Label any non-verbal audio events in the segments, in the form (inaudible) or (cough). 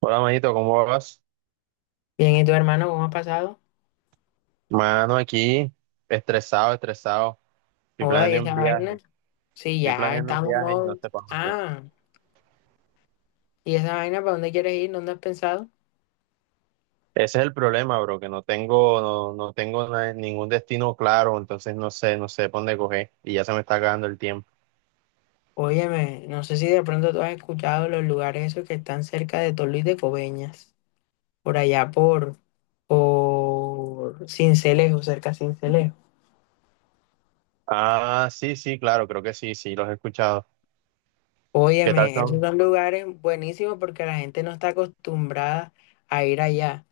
Hola, manito, ¿cómo vas? Bien, ¿y tu hermano cómo ha pasado? Mano, aquí, estresado, estresado. Estoy Joda, ¿y planeando un esa viaje, vaina? Sí, Estoy ya planeando un estamos viaje y no modo. sé para dónde. Ah, ¿y esa vaina para dónde quieres ir? ¿Dónde has pensado? Ese es el problema, bro, que no tengo ningún destino claro, entonces no sé por dónde coger y ya se me está acabando el tiempo. Óyeme, no sé si de pronto tú has escuchado los lugares esos que están cerca de Tolú y de Coveñas, por allá por Cincelejo, cerca de Cincelejo. Ah, sí, sí, claro, creo que sí, sí, los he escuchado. ¿Qué tal Óyeme, esos son? son lugares buenísimos porque la gente no está acostumbrada a ir allá.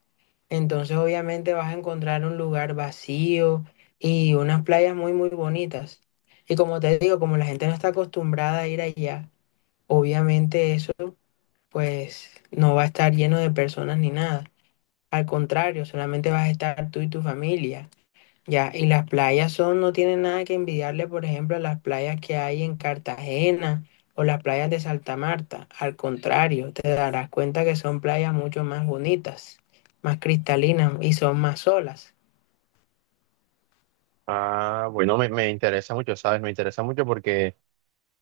Entonces obviamente vas a encontrar un lugar vacío y unas playas muy muy bonitas. Y como te digo, como la gente no está acostumbrada a ir allá, obviamente eso pues no va a estar lleno de personas ni nada. Al contrario, solamente vas a estar tú y tu familia. Ya, y las playas son, no tienen nada que envidiarle, por ejemplo, a las playas que hay en Cartagena o las playas de Santa Marta. Al contrario, te darás cuenta que son playas mucho más bonitas, más cristalinas y son más olas. Ah, bueno, me interesa mucho, ¿sabes? Me interesa mucho porque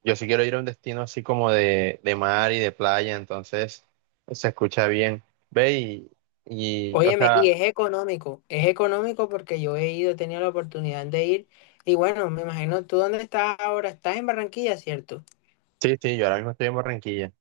yo sí quiero ir a un destino así como de mar y de playa, entonces se escucha bien. Ve y, o Óyeme, sea, y es económico porque yo he ido, he tenido la oportunidad de ir. Y bueno, me imagino tú dónde estás ahora, estás en Barranquilla, ¿cierto? Sí, sí, yo ahora mismo estoy en Barranquilla.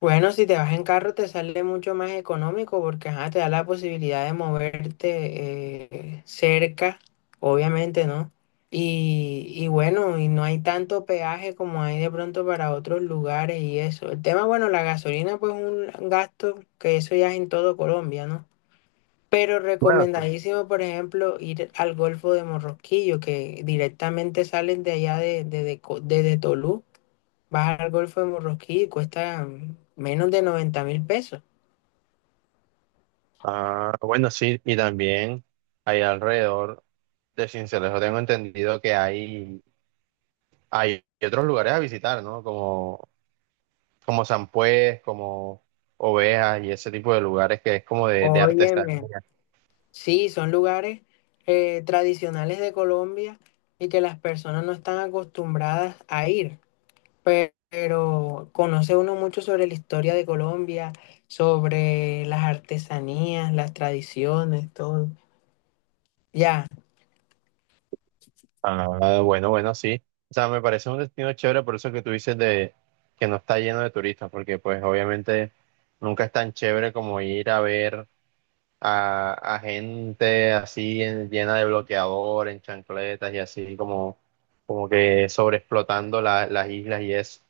Bueno, si te vas en carro te sale mucho más económico porque ajá, te da la posibilidad de moverte cerca, obviamente, ¿no? Y bueno, y no hay tanto peaje como hay de pronto para otros lugares y eso. El tema, bueno, la gasolina pues es un gasto que eso ya es en todo Colombia, ¿no? Pero Bueno, sí. recomendadísimo, por ejemplo, ir al Golfo de Morrosquillo, que directamente salen de allá desde Tolú. Vas al Golfo de Morroquí y cuesta menos de 90.000 pesos. Ah, bueno, sí, y también ahí alrededor de Sincelejo tengo entendido que hay otros lugares a visitar, ¿no? Como San Pues, como Ovejas y ese tipo de lugares que es como de Óyeme, artesanía. sí, son lugares tradicionales de Colombia y que las personas no están acostumbradas a ir, pero, conoce uno mucho sobre la historia de Colombia, sobre las artesanías, las tradiciones, todo. Ya, Ah, bueno, bueno, sí. O sea, me parece un destino chévere, por eso que tú dices de que no está lleno de turistas, porque pues obviamente nunca es tan chévere como ir a ver a gente así llena de bloqueador, en chancletas y así como que sobreexplotando las islas y eso.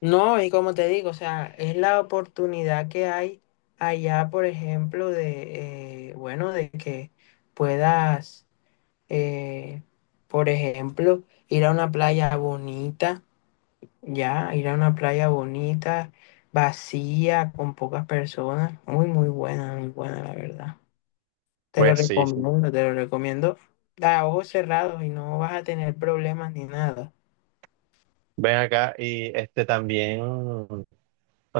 no, y como te digo, o sea, es la oportunidad que hay allá, por ejemplo, bueno, de que puedas eh, por ejemplo, ir a una playa bonita, ya, ir a una playa bonita, vacía, con pocas personas. Muy, muy buena, la verdad. Pues sí, sí. Te lo recomiendo a ojos cerrados y no vas a tener problemas ni nada. Ven acá y este también, o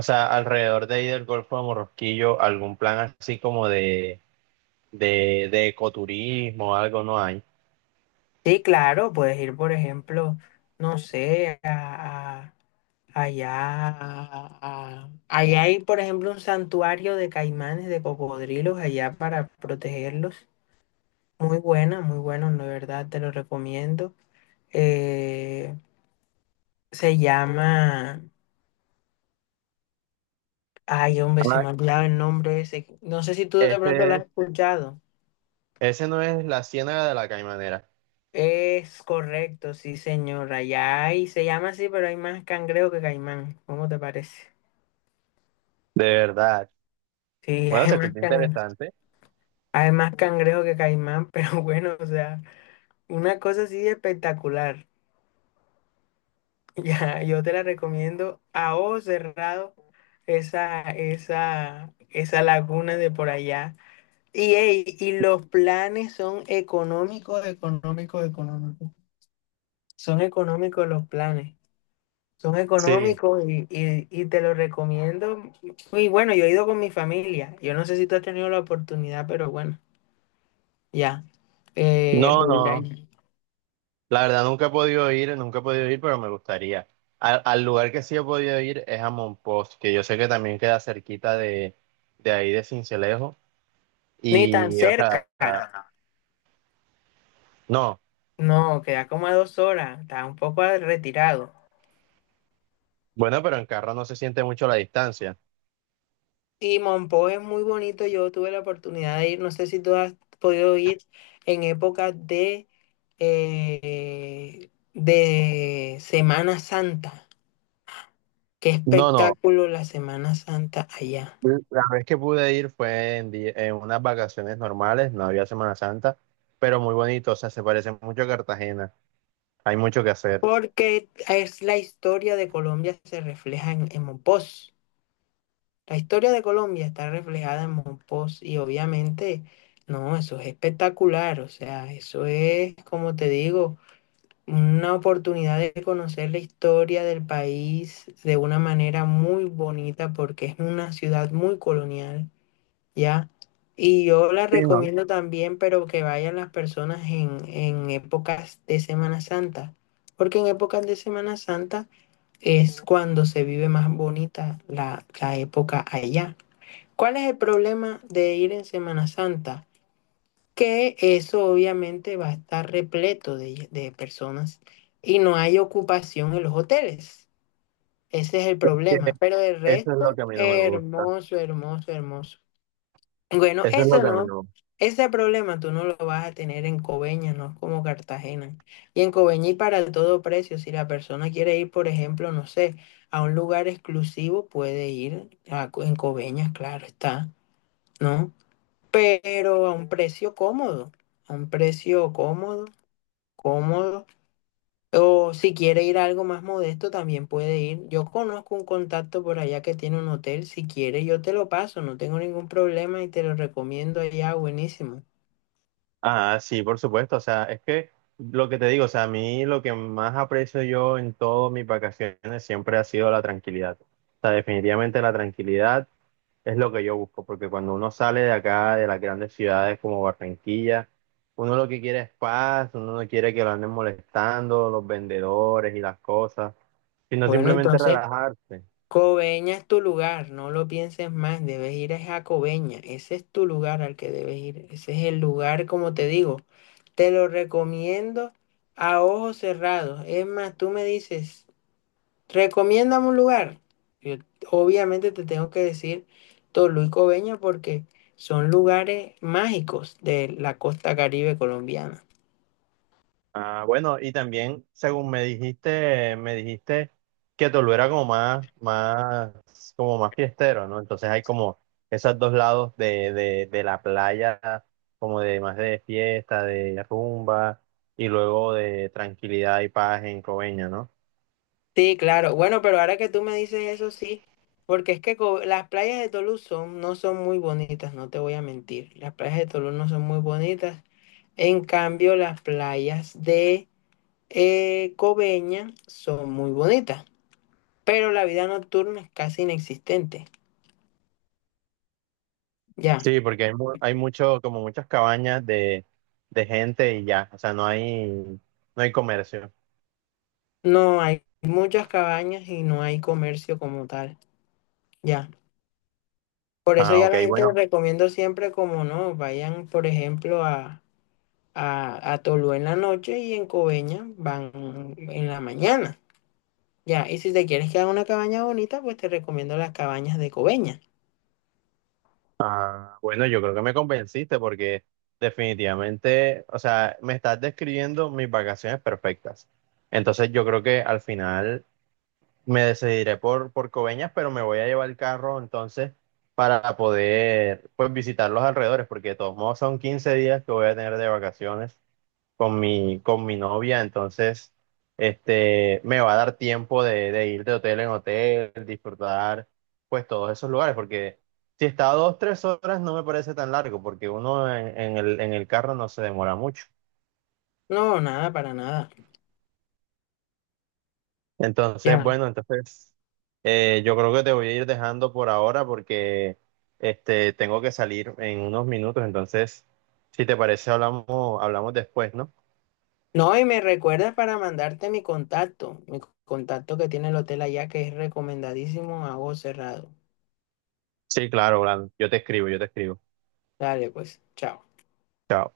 sea, alrededor de ahí del Golfo de Morrosquillo, algún plan así como de ecoturismo, algo no hay. Sí, claro, puedes ir, por ejemplo, no sé, allá hay, por ejemplo, un santuario de caimanes, de cocodrilos allá para protegerlos. Muy buena, muy bueno de verdad te lo recomiendo. Eh, Se llama, ay hombre, se me ha olvidado el nombre ese. No sé si tú de pronto lo Ese, has escuchado. ese no es la Ciénaga de la Caimanera, Es correcto, sí señora. Allá hay, se llama así, pero hay más cangrejo que caimán. ¿Cómo te parece? de verdad. Sí, (laughs) Bueno, se escucha interesante. hay más cangrejo que caimán, pero bueno, o sea, una cosa así espectacular. (laughs) Ya, yo te la recomiendo a ojos cerrado esa laguna de por allá. Y, ey, y los planes son económicos, económicos, económicos. Son económicos los planes. Son Sí. económicos y te los recomiendo. Y bueno, yo he ido con mi familia. Yo no sé si tú has tenido la oportunidad, pero bueno, ya. No, De ir no, ahí. la verdad nunca he podido ir, nunca he podido ir, pero me gustaría. Al lugar que sí he podido ir es a Monpós, que yo sé que también queda cerquita de ahí de Sincelejo. Ni tan Y, o sea, cerca. No, no, no. no, No, queda como a 2 horas. Está un poco retirado. bueno, pero en carro no se siente mucho la distancia. Sí, Monpó es muy bonito. Yo tuve la oportunidad de ir. No sé si tú has podido ir en época de Semana Santa. Qué No, no, espectáculo la Semana Santa allá. la vez que pude ir fue en unas vacaciones normales, no había Semana Santa, pero muy bonito, o sea, se parece mucho a Cartagena. Hay mucho que hacer. Porque es la historia de Colombia se refleja en Mompós. La historia de Colombia está reflejada en Mompós y obviamente, no, eso es espectacular. O sea, eso es, como te digo, una oportunidad de conocer la historia del país de una manera muy bonita porque es una ciudad muy colonial, ¿ya? Y yo la Sí, no, recomiendo también, pero que vayan las personas en épocas de Semana Santa, porque en épocas de Semana Santa es cuando se vive más bonita la época allá. ¿Cuál es el problema de ir en Semana Santa? Que eso obviamente va a estar repleto de personas y no hay ocupación en los hoteles. Ese es el que problema. Pero el eso es lo resto, que a mí no me gusta. hermoso, hermoso, hermoso. Bueno, Eso es lo eso que a mí no, no. me gusta. ese problema tú no lo vas a tener en Coveñas, no es como Cartagena. Y en Coveñas y para todo precio, si la persona quiere ir, por ejemplo, no sé, a un lugar exclusivo, puede ir en Coveñas, claro está, ¿no? Pero a un precio cómodo, a un precio cómodo, cómodo. O si quiere ir a algo más modesto, también puede ir. Yo conozco un contacto por allá que tiene un hotel. Si quiere, yo te lo paso, no tengo ningún problema y te lo recomiendo allá, buenísimo. Ah, sí, por supuesto. O sea, es que lo que te digo, o sea, a mí lo que más aprecio yo en todas mis vacaciones siempre ha sido la tranquilidad. O sea, definitivamente la tranquilidad es lo que yo busco, porque cuando uno sale de acá, de las grandes ciudades como Barranquilla, uno lo que quiere es paz, uno no quiere que lo anden molestando los vendedores y las cosas, sino Bueno, simplemente entonces, relajarse. Coveña es tu lugar, no lo pienses más, debes ir es a Coveña. Ese es tu lugar al que debes ir. Ese es el lugar, como te digo, te lo recomiendo a ojos cerrados. Es más, tú me dices, recomiéndame un lugar. Yo, obviamente te tengo que decir Tolú y Coveñas porque son lugares mágicos de la costa Caribe colombiana. Ah, bueno, y también, según me me dijiste que Toluera era como más, como más fiestero, ¿no? Entonces hay como esos dos lados de la playa, como de más de fiesta, de rumba, y luego de tranquilidad y paz en Coveña, ¿no? Sí, claro. Bueno, pero ahora que tú me dices eso, sí, porque es que Co- las playas de Tolú no son muy bonitas, no te voy a mentir. Las playas de Tolú no son muy bonitas. En cambio, las playas de Coveñas son muy bonitas, pero la vida nocturna es casi inexistente. Ya. Sí, porque hay mucho, como muchas cabañas de gente y ya, o sea, no hay comercio. No, hay muchas cabañas y no hay comercio como tal, ya. Por eso Ah, ya ok, la gente les bueno. recomiendo siempre como no, vayan, por ejemplo, a Tolú en la noche y en Coveña van en la mañana, ya. Y si te quieres quedar en una cabaña bonita, pues te recomiendo las cabañas de Coveña. Ah, bueno, yo creo que me convenciste porque definitivamente, o sea, me estás describiendo mis vacaciones perfectas. Entonces yo creo que al final me decidiré por Coveñas, pero me voy a llevar el carro entonces para poder pues visitar los alrededores, porque de todos modos son 15 días que voy a tener de vacaciones con mi novia, entonces este, me va a dar tiempo de ir de hotel en hotel, disfrutar pues todos esos lugares, porque si está a 2, 3 horas no me parece tan largo, porque uno en el carro no se demora mucho. No, nada, para nada, Entonces, ya. bueno, entonces yo creo que te voy a ir dejando por ahora porque este, tengo que salir en unos minutos, entonces si te parece hablamos, hablamos después, ¿no? No, y me recuerdas para mandarte mi contacto que tiene el hotel allá, que es recomendadísimo a vos cerrado. Sí, claro, Blan, yo te escribo, yo te escribo. Dale, pues, chao. Chao.